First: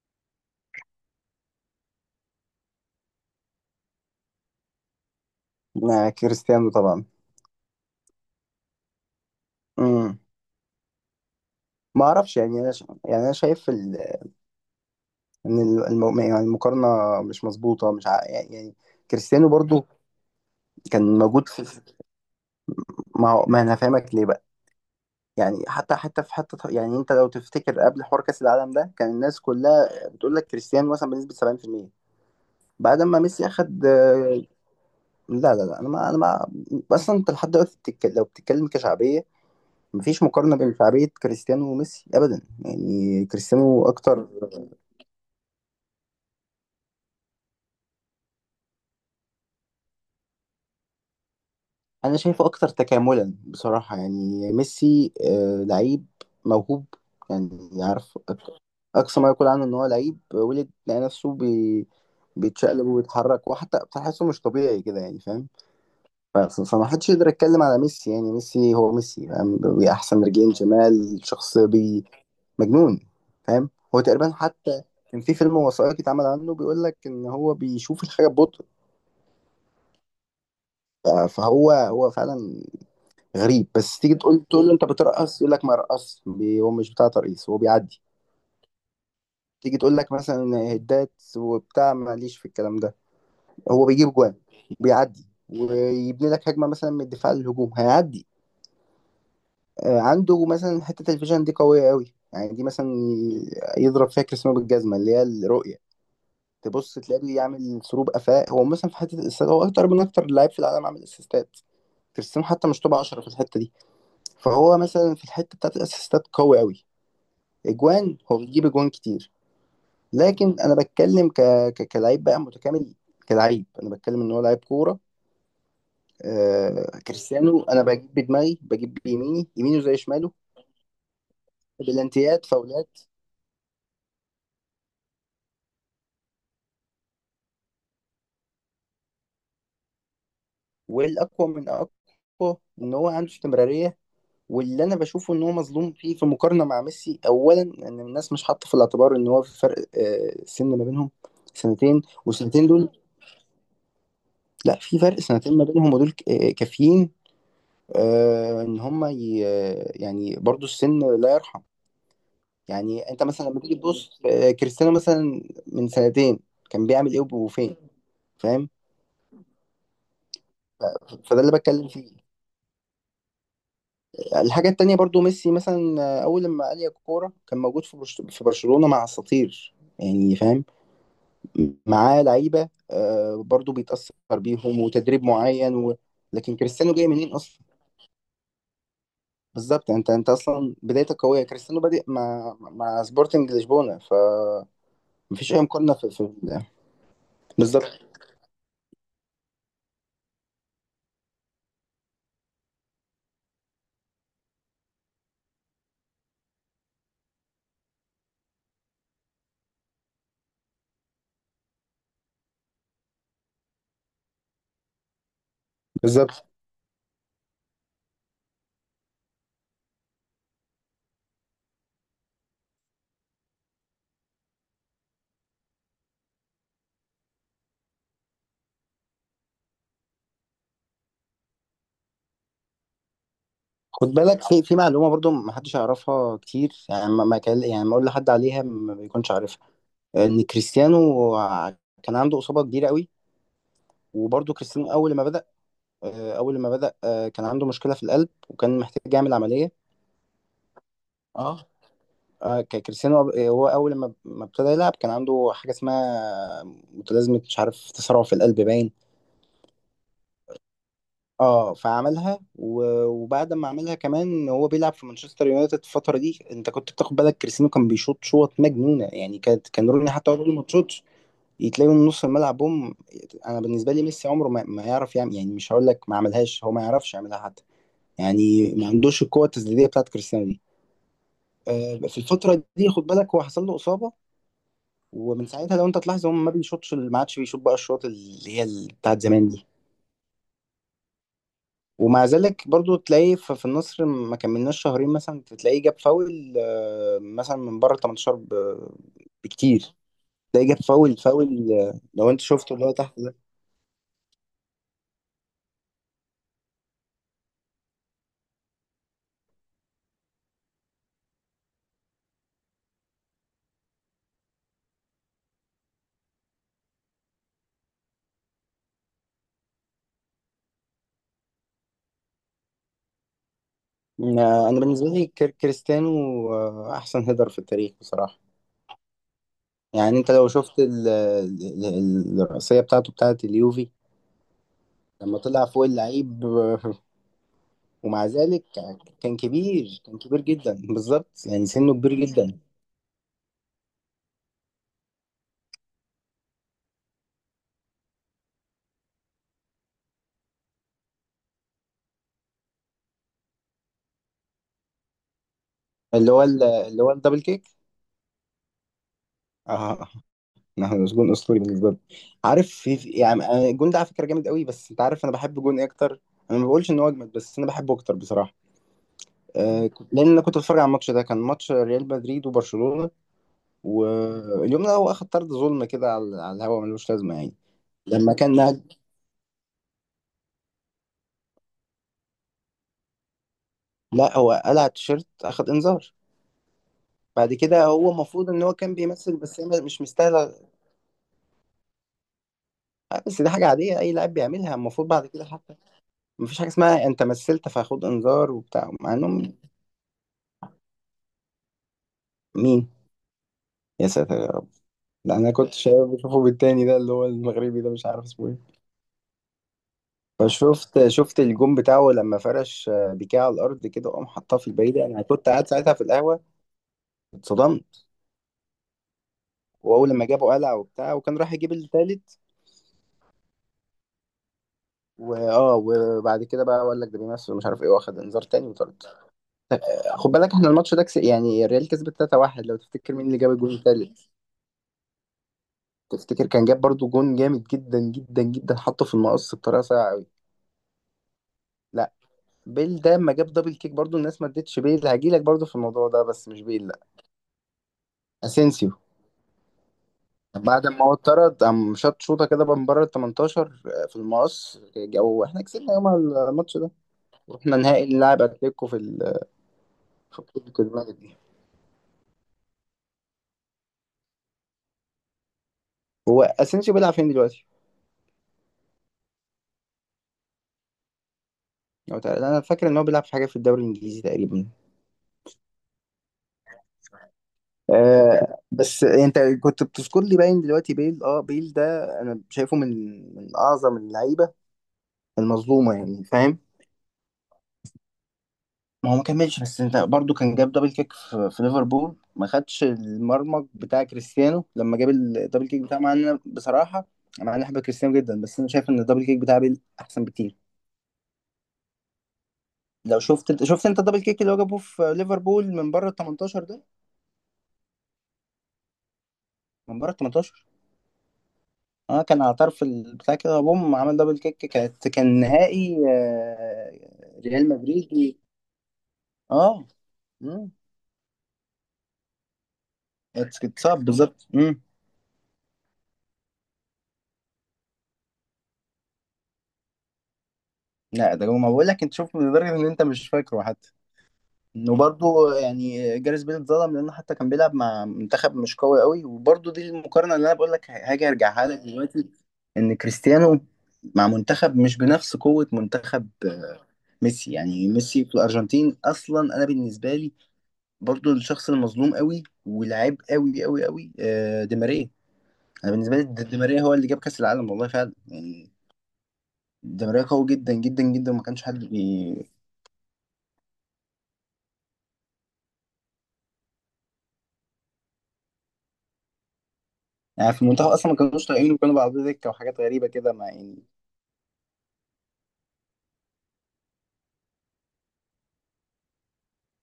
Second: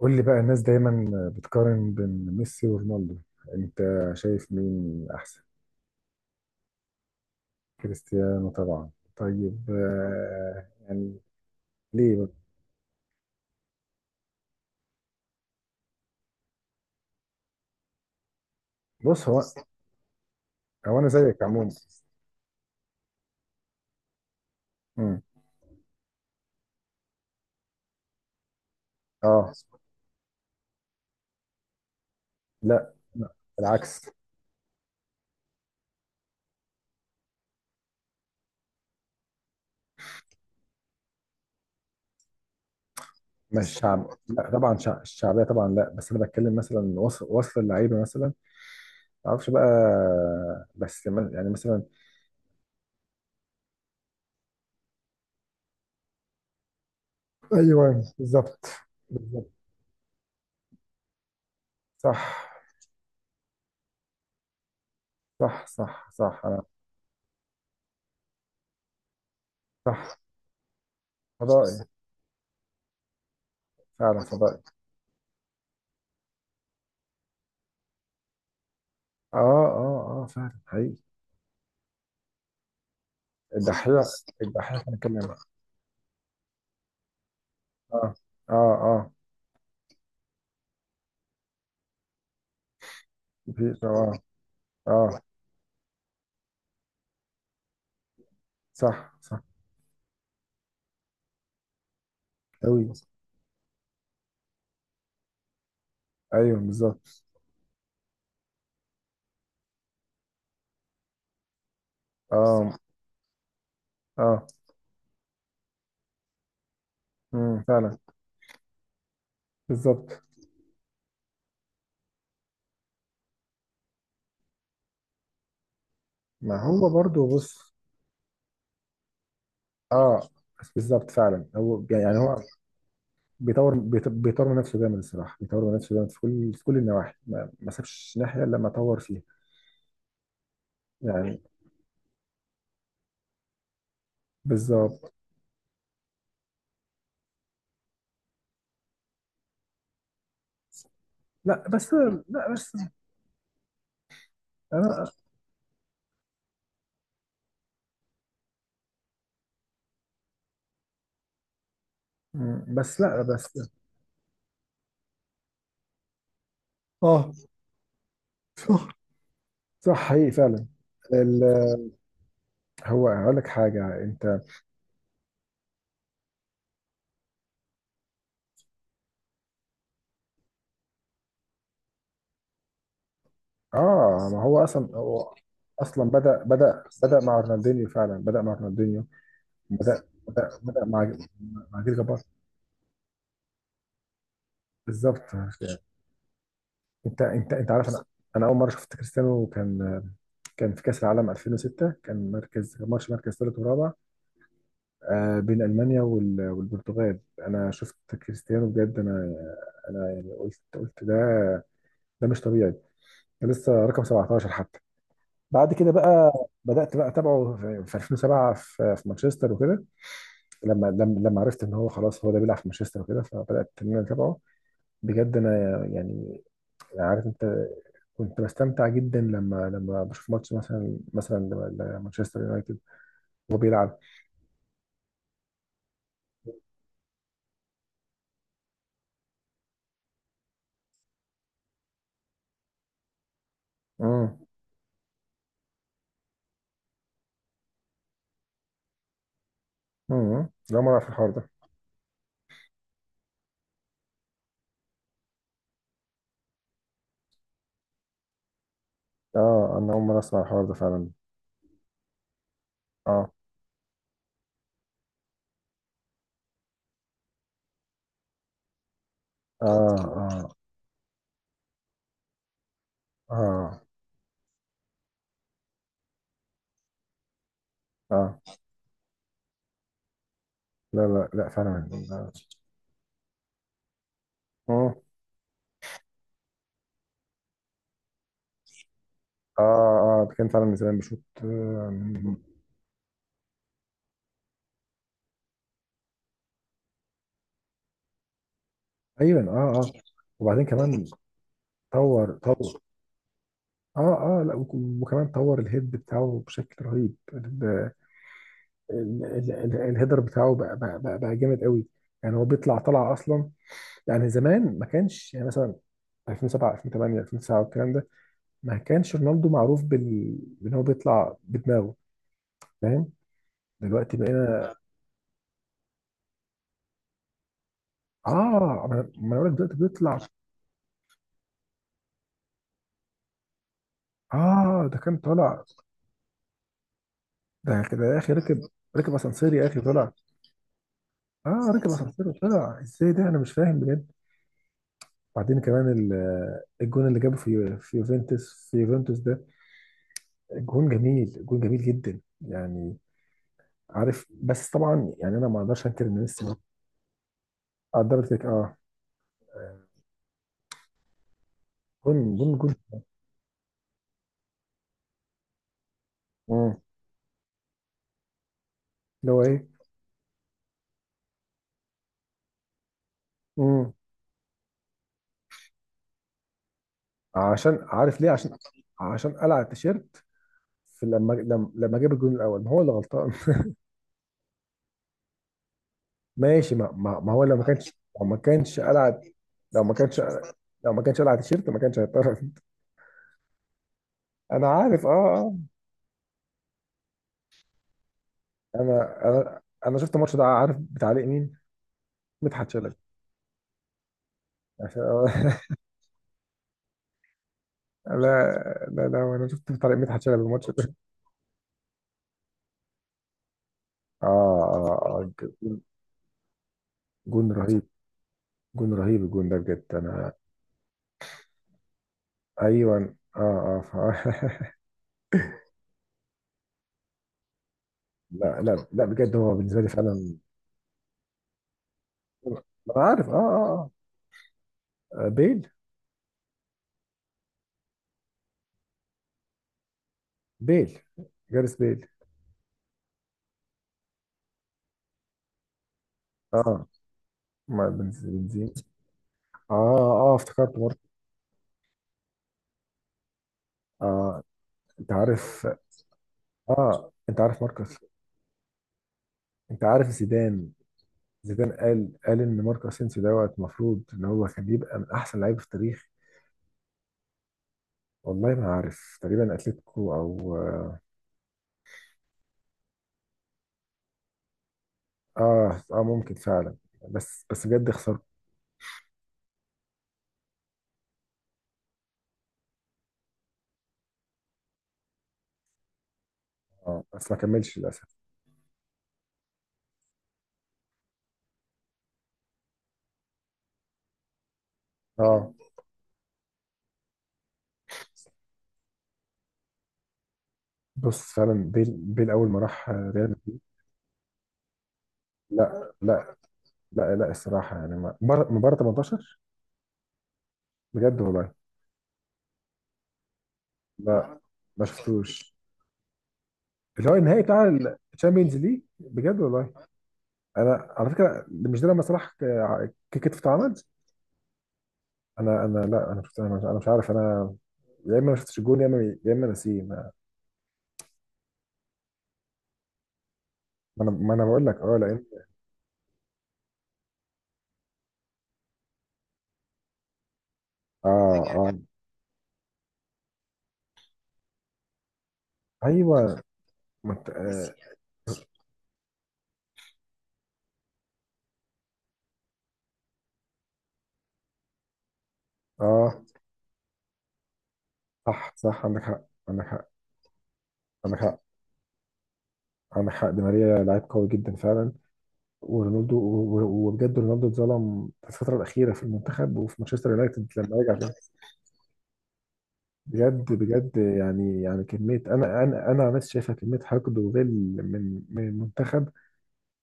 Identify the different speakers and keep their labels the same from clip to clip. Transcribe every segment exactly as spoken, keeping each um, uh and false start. Speaker 1: قول لي بقى، الناس دايما بتقارن بين ميسي ورونالدو. انت شايف مين احسن؟
Speaker 2: مع كريستيانو طبعا.
Speaker 1: كريستيانو طبعا. طيب،
Speaker 2: امم
Speaker 1: آه يعني
Speaker 2: ما
Speaker 1: ليه بقى؟
Speaker 2: اعرفش، يعني انا ش... يعني انا شايف ال... ان ال- الم... يعني المقارنه مش مظبوطه، مش ع... يعني.
Speaker 1: بص، هو
Speaker 2: كريستيانو برضو
Speaker 1: هو انا
Speaker 2: كان
Speaker 1: زيك
Speaker 2: موجود في
Speaker 1: عموما.
Speaker 2: في- ما هو- ما انا فاهمك ليه بقى.
Speaker 1: مم.
Speaker 2: يعني حتى حتى في حته، يعني انت لو تفتكر قبل حوار كاس العالم ده كان الناس
Speaker 1: اه،
Speaker 2: كلها بتقول لك كريستيانو مثلا بنسبه سبعين في المية.
Speaker 1: لا
Speaker 2: بعد ما
Speaker 1: لا،
Speaker 2: ميسي اخد
Speaker 1: العكس.
Speaker 2: آه، لا لا لا انا ما انا ما. اصلا انت لحد دلوقتي بتتك... لو بتتكلم كشعبيه، مفيش مقارنه بين شعبيه كريستيانو وميسي ابدا، يعني
Speaker 1: مش
Speaker 2: كريستيانو
Speaker 1: شعب،
Speaker 2: اكتر.
Speaker 1: لا طبعا، شع... الشعبيه طبعا، لا. بس انا بتكلم مثلا، وصل وصل اللعيبه مثلا. ما اعرفش بقى. بس، ما- يعني مثلا.
Speaker 2: انا شايفه اكتر تكاملا بصراحه، يعني ميسي آه، لعيب موهوب، يعني
Speaker 1: ايوه
Speaker 2: يعرف أك-
Speaker 1: بالظبط.
Speaker 2: اقصى ما يقول
Speaker 1: بالظبط.
Speaker 2: عنه ان هو لعيب ولد لقى نفسه بي...
Speaker 1: صح
Speaker 2: بيتشقلب وبيتحرك وحتى بتحسه مش طبيعي كده، يعني فاهم.
Speaker 1: صح صح
Speaker 2: ف-
Speaker 1: صح. انا
Speaker 2: فما حدش يقدر يتكلم على ميسي، يعني ميسي هو ميسي، فاهم،
Speaker 1: صح.
Speaker 2: بأحسن رجلين شمال، شخص
Speaker 1: فضائي.
Speaker 2: بي مجنون، فاهم. هو
Speaker 1: فعلا
Speaker 2: تقريبا
Speaker 1: فضائي.
Speaker 2: حتى كان في فيلم وثائقي اتعمل عنه، بيقول لك ان هو بيشوف الحاجه ببطء.
Speaker 1: اه اه اه، فعلا حقيقي.
Speaker 2: ف- فهو هو فعلا غريب، بس
Speaker 1: الدحيح
Speaker 2: تيجي تقول تقول له
Speaker 1: الدحيح
Speaker 2: انت
Speaker 1: كان كلام.
Speaker 2: بترقص، يقول لك ما رقص. هو مش بتاع ترقيص، هو بيعدي.
Speaker 1: اه اه اه.
Speaker 2: تيجي تقول لك مثلا هدات وبتاع، ماليش في الكلام ده.
Speaker 1: في
Speaker 2: هو بيجيب
Speaker 1: اه
Speaker 2: جوان،
Speaker 1: اه.
Speaker 2: بيعدي ويبني لك هجمه مثلا من الدفاع للهجوم هيعدي.
Speaker 1: صح صح.
Speaker 2: آه، عنده مثلا حته الفيجن دي قويه قوي، يعني دي مثلا
Speaker 1: أوي.
Speaker 2: ي- يضرب فيها كريستيانو بالجزمه، اللي هي الرؤيه.
Speaker 1: ايوه
Speaker 2: تبص
Speaker 1: بالظبط.
Speaker 2: تلاقيه بيعمل سروب قفاء. هو مثلا في حته الاسيستات هو اكتر من اكتر لاعب في العالم عامل اسيستات، كريستيانو حتى
Speaker 1: اه
Speaker 2: مش توب عشرة في الحته دي.
Speaker 1: اه.
Speaker 2: فهو مثلا في الحته بتاعت الاسيستات قوي قوي.
Speaker 1: امم فعلا.
Speaker 2: اجوان، هو بيجيب اجوان كتير.
Speaker 1: بالظبط.
Speaker 2: لكن انا بتكلم ك... ك... كلاعب بقى متكامل، كلاعب. انا بتكلم ان هو لاعب كوره.
Speaker 1: ما هو
Speaker 2: آه...
Speaker 1: برضو،
Speaker 2: كريستيانو
Speaker 1: بص.
Speaker 2: انا بجيب بدماغي، بجيب بيميني، يمينه زي
Speaker 1: اه.
Speaker 2: شماله،
Speaker 1: بالظبط فعلا، هو يعني هو
Speaker 2: بلانتيات، فاولات.
Speaker 1: بيطور، بيط- بيطور من نفسه جامد الصراحه. بيطور من نفسه جامد في كل في كل النواحي، ما, ما سابش ناحيه الا لما طور فيها. يعني
Speaker 2: والاقوى من اقوى ان هو عنده استمراريه. واللي انا
Speaker 1: بالظبط.
Speaker 2: بشوفه ان هو مظلوم فيه في مقارنه مع ميسي. اولا ان الناس مش حاطه في الاعتبار ان هو في فرق آه... سن ما بينهم،
Speaker 1: لا بس.
Speaker 2: سنتين،
Speaker 1: لا
Speaker 2: والسنتين
Speaker 1: بس
Speaker 2: دول. لا في
Speaker 1: انا.
Speaker 2: فرق سنتين ما بينهم، ودول ك- آه، كافيين. آه، ان هم ي... يعني برضو السن لا يرحم.
Speaker 1: مم، بس
Speaker 2: يعني
Speaker 1: لا
Speaker 2: انت مثلا
Speaker 1: بس.
Speaker 2: لما تيجي تبص آه، كريستيانو مثلا من سنتين كان بيعمل ايه
Speaker 1: اه،
Speaker 2: وفين، فاهم.
Speaker 1: صح حقيقي فعلا.
Speaker 2: فده اللي بتكلم
Speaker 1: ال-
Speaker 2: فيه.
Speaker 1: هو هقول لك حاجه. انت
Speaker 2: الحاجة التانية برضو ميسي مثلا آه، أول لما قال يا كورة كان موجود في برش- في برشلونة مع أساطير، يعني فاهم، معاه لعيبة آه، برضو بيتأثر
Speaker 1: اه، ما هو
Speaker 2: بيهم،
Speaker 1: اصلا
Speaker 2: وتدريب
Speaker 1: هو،
Speaker 2: معين و...
Speaker 1: اصلا بدا
Speaker 2: لكن
Speaker 1: بدا
Speaker 2: كريستيانو جاي
Speaker 1: بدا
Speaker 2: منين
Speaker 1: مع
Speaker 2: أصلا؟
Speaker 1: رونالدينيو. فعلا بدا مع رونالدينيو.
Speaker 2: بالظبط.
Speaker 1: بدا
Speaker 2: انت انت
Speaker 1: بدا
Speaker 2: اصلا
Speaker 1: بدا مع
Speaker 2: بدايتك قويه،
Speaker 1: مع
Speaker 2: كريستيانو
Speaker 1: جيل
Speaker 2: بادئ
Speaker 1: جبار.
Speaker 2: مع مع سبورتنج لشبونه. ف
Speaker 1: بالظبط.
Speaker 2: مفيش اي مقارنه في, في
Speaker 1: انت انت انت عارف.
Speaker 2: بالظبط.
Speaker 1: انا، انا اول مره شفت كريستيانو كان كان في كاس العالم ألفين وستة، كان مركز ماتش، مركز ثالث ورابع، آه، بين المانيا وال- والبرتغال. انا شفت كريستيانو بجد. انا، انا يعني قلت قلت ده، ده مش طبيعي، ده لسه رقم سبعة عشر حتى. بعد كده بقى
Speaker 2: بالظبط،
Speaker 1: بدات بقى اتابعه في في ألفين وسبعة في في مانشستر وكده. لما لما لما عرفت ان هو خلاص هو ده بيلعب في مانشستر وكده، فبدات ان انا اتابعه بجد. انا يعني، عارف انت، كنت بستمتع جدا لما لما بشوف ماتش، مثلا مثلا ل- لمانشستر يونايتد وهو بيلعب.
Speaker 2: خد بالك في في معلومه برضو ما حدش يعرفها كتير، يعني ما ما كان يعني ما اقول لحد عليها ما بيكونش عارفها، ان كريستيانو ع- كان عنده اصابه كبيره قوي.
Speaker 1: امم
Speaker 2: وبرضو كريستيانو اول ما بدا آه، اول ما بدا آه، كان عنده مشكله في القلب وكان محتاج يعمل عمليه.
Speaker 1: امم لا، ما اعرف الحوار ده.
Speaker 2: اه آه، ك- كريستيانو آه، هو اول ما ما ابتدى يلعب كان عنده حاجه اسمها متلازمه مش عارف تسرع في القلب باين.
Speaker 1: اه، انا اول مره اسمع الحوار ده فعلا.
Speaker 2: اه فعملها و-
Speaker 1: اه
Speaker 2: وبعد ما عملها كمان هو بيلعب في مانشستر يونايتد. الفتره دي انت كنت بتاخد بالك كريستيانو كان بيشوط شوط مجنونه، يعني
Speaker 1: اه
Speaker 2: كانت كان روني حتى هو
Speaker 1: اه.
Speaker 2: بيقول ما تشوطش، يتلاقي من نص الملعب بوم. انا
Speaker 1: اه
Speaker 2: بالنسبه لي ميسي عمره ما, ما يعرف يعمل. يعني مش هقول لك ما عملهاش، هو ما يعرفش يعملها حتى.
Speaker 1: اه.
Speaker 2: يعني ما عندوش القوه التسديديه بتاعت كريستيانو دي.
Speaker 1: لا لا لا، فعلا.
Speaker 2: آه في
Speaker 1: اه
Speaker 2: الفتره دي خد بالك هو حصل له اصابه،
Speaker 1: اه
Speaker 2: ومن ساعتها لو انت تلاحظ هو ما بيشوطش، ما عادش بيشوط بقى الشوط اللي هي ال- بتاعت زمان
Speaker 1: اه.
Speaker 2: دي.
Speaker 1: آه، ده كان فعلا من زمان بشوط. آه،
Speaker 2: ومع ذلك برضو تلاقي ف- في النصر ما كملناش شهرين مثلا، تلاقيه جاب فاول آه، مثلا من بره تمنتاشر ب-
Speaker 1: ايوه اه اه.
Speaker 2: بكتير.
Speaker 1: وبعدين
Speaker 2: تلاقيه جاب
Speaker 1: كمان
Speaker 2: فاول فاول آه، لو
Speaker 1: طور
Speaker 2: انت شفته
Speaker 1: طور.
Speaker 2: اللي هو تحت ده.
Speaker 1: اه اه، لا، وك- وكمان طور الهيد بتاعه بشكل رهيب. ال- ال- ال- ال- الهيدر بتاعه بقى، بقى, بقى, بقى جامد قوي. يعني هو بيطلع، طلع اصلا. يعني زمان ما كانش، يعني مثلا ألفين وسبعة، ألفين وتمنية، ألفين وتسعة والكلام ده، ما كانش رونالدو معروف بال بان هو بيطلع بدماغه. فاهم؟ دلوقتي
Speaker 2: آه،
Speaker 1: بقينا،
Speaker 2: انا بالنسبه لي كر- كريستيانو آه، احسن هيدر في التاريخ
Speaker 1: اه.
Speaker 2: بصراحه.
Speaker 1: ما أنا- ما انا بقول لك، دلوقتي بيطلع.
Speaker 2: يعني انت لو شفت ال- ال- ال- الرأسية بتاعته بتاعت اليوفي
Speaker 1: اه، ده كان
Speaker 2: لما
Speaker 1: طالع.
Speaker 2: طلع فوق اللعيب. آه،
Speaker 1: ده كده يا
Speaker 2: ومع
Speaker 1: اخي ركب،
Speaker 2: ذلك
Speaker 1: ركب
Speaker 2: كان
Speaker 1: اسانسير يا اخي
Speaker 2: كبير،
Speaker 1: طالع.
Speaker 2: كان كبير جدا بالظبط،
Speaker 1: اه،
Speaker 2: يعني
Speaker 1: ركب
Speaker 2: سنه كبير
Speaker 1: اسانسير
Speaker 2: جدا.
Speaker 1: وطلع ازاي ده؟ انا مش فاهم بجد. وبعدين كمان ال- آه، الجون اللي جابه في يو- في يوفنتوس، في يوفنتوس ده، جون جميل، جون جميل جدا يعني. عارف، بس طبعا يعني انا ما اقدرش انكر ان
Speaker 2: اللي هو
Speaker 1: ميسي
Speaker 2: ال- اللي هو الدبل كيك.
Speaker 1: قدرت لك، اه. آه،
Speaker 2: اه نحمد، بس جون اسطوري بالنسبه لي.
Speaker 1: جون جون
Speaker 2: عارف
Speaker 1: جون.
Speaker 2: في في- يعني أنا- الجون ده على فكره جامد قوي، بس انت عارف انا بحب جون إيه اكتر. انا ما
Speaker 1: مم.
Speaker 2: بقولش ان هو اجمد، بس انا بحبه اكتر بصراحه.
Speaker 1: اللي هو ايه؟
Speaker 2: آه كنت- لان انا كنت بتفرج على الماتش ده، كان ماتش ريال مدريد وبرشلونه.
Speaker 1: مم.
Speaker 2: واليوم ده هو اخد طرد ظلم كده على على الهوا، ملوش لازمه يعني.
Speaker 1: عشان، عارف ليه؟
Speaker 2: لما كان
Speaker 1: عشان،
Speaker 2: نهج...
Speaker 1: عشان قلع التيشيرت في لما لما لما جاب الجون الاول. ما هو اللي غلطان
Speaker 2: لا، هو قلع التيشيرت اخد انذار،
Speaker 1: ماشي، ما, ما, ما هو
Speaker 2: بعد
Speaker 1: لو ما
Speaker 2: كده
Speaker 1: كانش،
Speaker 2: هو
Speaker 1: لو ما
Speaker 2: المفروض ان هو
Speaker 1: كانش
Speaker 2: كان
Speaker 1: قلع،
Speaker 2: بيمثل، بس هي
Speaker 1: لو ما
Speaker 2: مش
Speaker 1: كانش،
Speaker 2: مستاهله.
Speaker 1: لو ما كانش قلع التيشيرت ما كانش هيضطر.
Speaker 2: آه، بس دي حاجه عاديه اي لاعب
Speaker 1: انا
Speaker 2: بيعملها
Speaker 1: عارف
Speaker 2: المفروض بعد
Speaker 1: اه
Speaker 2: كده
Speaker 1: اه.
Speaker 2: حتى. مفيش حاجه اسمها انت مثلت فهاخد انذار وبتاع، مع
Speaker 1: انا
Speaker 2: انهم.
Speaker 1: انا انا شفت الماتش ده، عارف بتعليق مين؟ مدحت
Speaker 2: مين؟
Speaker 1: شلبي.
Speaker 2: يا ساتر.
Speaker 1: عشان-
Speaker 2: لا انا كنت شايف بشوفه بالتاني ده اللي هو المغربي ده مش
Speaker 1: لا
Speaker 2: عارف اسمه ايه.
Speaker 1: لا لا، انا شفت بتعليق مدحت شلبي الماتش ده.
Speaker 2: فشفت شفت الجون بتاعه لما فرش آه، بيكيه على الارض كده،
Speaker 1: اه
Speaker 2: وقام حطها في البعيده.
Speaker 1: اه
Speaker 2: انا
Speaker 1: اه،
Speaker 2: كنت قاعد
Speaker 1: جون،
Speaker 2: ساعتها في القهوه،
Speaker 1: جون رهيب.
Speaker 2: اتصدمت.
Speaker 1: جون رهيب، الجون ده بجد
Speaker 2: واول لما
Speaker 1: انا.
Speaker 2: جابه قلع وبتاع، وكان راح يجيب التالت.
Speaker 1: ايوه اه اه، ف-
Speaker 2: واه وبعد كده بقى قال لك ده بيمثل مش عارف ايه، واخد انذار
Speaker 1: لا
Speaker 2: تاني
Speaker 1: لا
Speaker 2: وطرد.
Speaker 1: لا، بجد هو بالنسبه لي
Speaker 2: خد
Speaker 1: فعلا.
Speaker 2: بالك احنا الماتش ده كس... يعني الريال كسبت تلاته واحد. لو
Speaker 1: انا
Speaker 2: تفتكر مين
Speaker 1: عارف اه
Speaker 2: اللي جاب الجون
Speaker 1: اه.
Speaker 2: التالت؟
Speaker 1: اه، بيل.
Speaker 2: تفتكر كان جاب برضو جون جامد جدا جدا جدا، حطه في المقص بطريقه سيئه قوي.
Speaker 1: بيل، جاريس بيل.
Speaker 2: لا بيل ده لما جاب دبل كيك برضو الناس ما ادتش بيل، هجيلك برضو في الموضوع ده، بس مش
Speaker 1: اه،
Speaker 2: بيل لا.
Speaker 1: ما بنز- بنزين.
Speaker 2: اسينسيو.
Speaker 1: اه. اه، افتكرت
Speaker 2: بعد
Speaker 1: مارك.
Speaker 2: ما هو اتطرد قام شاط شوطه كده بقى من بره ال تمنتاشر في
Speaker 1: اه،
Speaker 2: المقص
Speaker 1: انت
Speaker 2: جو، احنا
Speaker 1: عارف.
Speaker 2: كسبنا يومها الماتش ده.
Speaker 1: اه، انت عارف
Speaker 2: واحنا
Speaker 1: ماركوس.
Speaker 2: نهائي نلعب اتلتيكو في ال-
Speaker 1: انت عارف
Speaker 2: في
Speaker 1: زيدان،
Speaker 2: بطوله الملك دي.
Speaker 1: زيدان قال قال ان ماركو اسينسيو دوت المفروض ان هو كان يبقى من احسن لعيبه في التاريخ.
Speaker 2: هو اسينسيو بيلعب فين دلوقتي؟
Speaker 1: والله ما عارف، تقريبا اتلتيكو او.
Speaker 2: لو تع- انا فاكر ان هو بيلعب في حاجه في الدوري الانجليزي تقريبا.
Speaker 1: اه اه، ممكن فعلا. بس بس بجد خسرت.
Speaker 2: آه بس انت كنت بتذكر لي، باين دلوقتي بيل. اه بيل ده انا شايفه من من اعظم اللعيبه المظلومه، يعني فاهم.
Speaker 1: اه، بس ما كملش للاسف.
Speaker 2: ما هو ما كملش، بس انت برضو كان جاب دبل كيك في, في ليفربول، ما خدش المرمج بتاع كريستيانو لما جاب
Speaker 1: اه،
Speaker 2: الدبل كيك بتاعه، مع ان انا بصراحه انا انا بحب كريستيانو جدا، بس انا شايف ان الدبل كيك بتاع بيل احسن بكتير.
Speaker 1: بص فعلا، بيل، بيل اول ما راح
Speaker 2: لو
Speaker 1: ريال مدريد.
Speaker 2: شفت شفت انت الدبل كيك اللي هو جابه في ليفربول من
Speaker 1: لا
Speaker 2: بره ال
Speaker 1: لا.
Speaker 2: تمنتاشر ده،
Speaker 1: لا لا، الصراحه يعني، ما- مبار- مباراه تمنتاشر،
Speaker 2: من بره ال تمنتاشر
Speaker 1: بجد والله.
Speaker 2: اه كان على طرف البتاع كده بوم عمل دبل
Speaker 1: لا،
Speaker 2: كيك.
Speaker 1: ما
Speaker 2: كانت كان
Speaker 1: شفتوش،
Speaker 2: نهائي
Speaker 1: اللي هو
Speaker 2: آه،
Speaker 1: النهائي
Speaker 2: ريال
Speaker 1: بتاع
Speaker 2: مدريد و-
Speaker 1: الشامبيونز ليج، بجد والله.
Speaker 2: اه. مم.
Speaker 1: انا على فكره، مش ده لما صلاح ك- كتف اتعمل؟
Speaker 2: اتصاب بالظبط. مم.
Speaker 1: انا انا لا، انا شفت، انا مش, أنا مش عارف. انا يا اما ما شفتش الجون، يا اما، يا اما نسيه. ما
Speaker 2: لا ده هو- ما بقول لك انت شوف لدرجه ان انت مش فاكره حتى.
Speaker 1: ما انا ما انا بقول لك اه، لان،
Speaker 2: وبرضه يعني جاريث بيل اتظلم لانه حتى كان بيلعب مع منتخب مش قوي قوي. وبرضه دي المقارنه اللي انا بقول لك هاجي
Speaker 1: اه
Speaker 2: ارجعها
Speaker 1: اه.
Speaker 2: لك دلوقتي، ان كريستيانو مع منتخب مش بنفس قوه منتخب
Speaker 1: ايوه،
Speaker 2: آه،
Speaker 1: ما انت،
Speaker 2: ميسي.
Speaker 1: اه،
Speaker 2: يعني ميسي في الارجنتين اصلا انا بالنسبه لي برضه الشخص المظلوم قوي، واللعيب قوي قوي قوي آه، دي ماريا. انا بالنسبه
Speaker 1: آه،
Speaker 2: لي دي ماريا هو اللي جاب كاس العالم والله فعلا
Speaker 1: صح
Speaker 2: يعني.
Speaker 1: صح، عندك حق. عندك حق.
Speaker 2: دي ماريا قوي جدا جدا
Speaker 1: عندك
Speaker 2: جدا،
Speaker 1: حق.
Speaker 2: وما كانش حد بي...
Speaker 1: عندك حق، دي ماريا لعيب قوي جدا فعلا. ورونالدو و- و- وبجد رونالدو اتظلم في الفتره الاخيره في المنتخب وفي مانشستر يونايتد
Speaker 2: يعني في
Speaker 1: لما
Speaker 2: المنتخب
Speaker 1: رجع تاني.
Speaker 2: اصلا ما كانوش طايقينه، وكانوا بعض دكه وحاجات غريبه كده، ما
Speaker 1: بجد
Speaker 2: يعني
Speaker 1: بجد، يعني يعني كميه، انا انا انا عن نفسي شايفها كميه حقد وغل من من المنتخب،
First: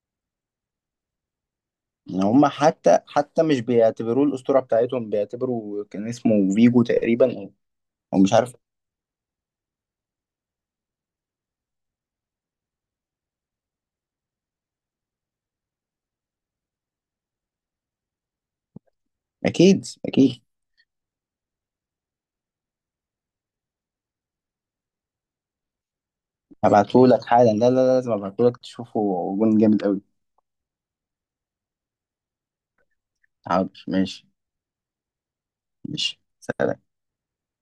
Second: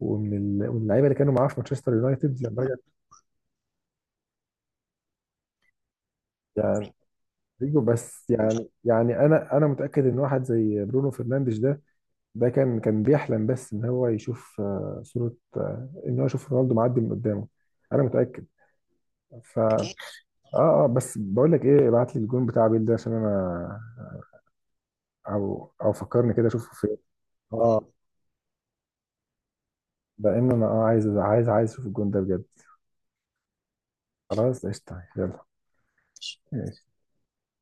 Speaker 1: ومن ال- ومن اللعيبه اللي كانوا معاه في مانشستر
Speaker 2: ان
Speaker 1: يونايتد
Speaker 2: هم
Speaker 1: لما رجع.
Speaker 2: حتى حتى مش بيعتبروه الاسطوره بتاعتهم، بيعتبروا كان اسمه فيجو
Speaker 1: يعني
Speaker 2: تقريبا، او
Speaker 1: رودريجو.
Speaker 2: أو
Speaker 1: بس
Speaker 2: مش عارف.
Speaker 1: يعني، يعني انا انا متاكد ان واحد زي برونو فرنانديز ده، ده كان كان بيحلم بس ان هو يشوف، آه، صوره، آه، ان هو يشوف رونالدو معدي من قدامه. انا متاكد. ف اه
Speaker 2: اكيد اكيد.
Speaker 1: اه، بس بقول لك ايه، ابعت لي الجون بتاع بيل ده عشان انا، او او فكرني كده اشوفه فين.
Speaker 2: هبعته لك حالا، لا لا لا، لازم ابعته لك تشوفه، جون جامد قوي.
Speaker 1: لان انا، اه عايز، عايز عايز اشوف الجون ده بجد.
Speaker 2: حاضر ماشي.
Speaker 1: خلاص قشطه.
Speaker 2: ماشي سلام.
Speaker 1: يلا.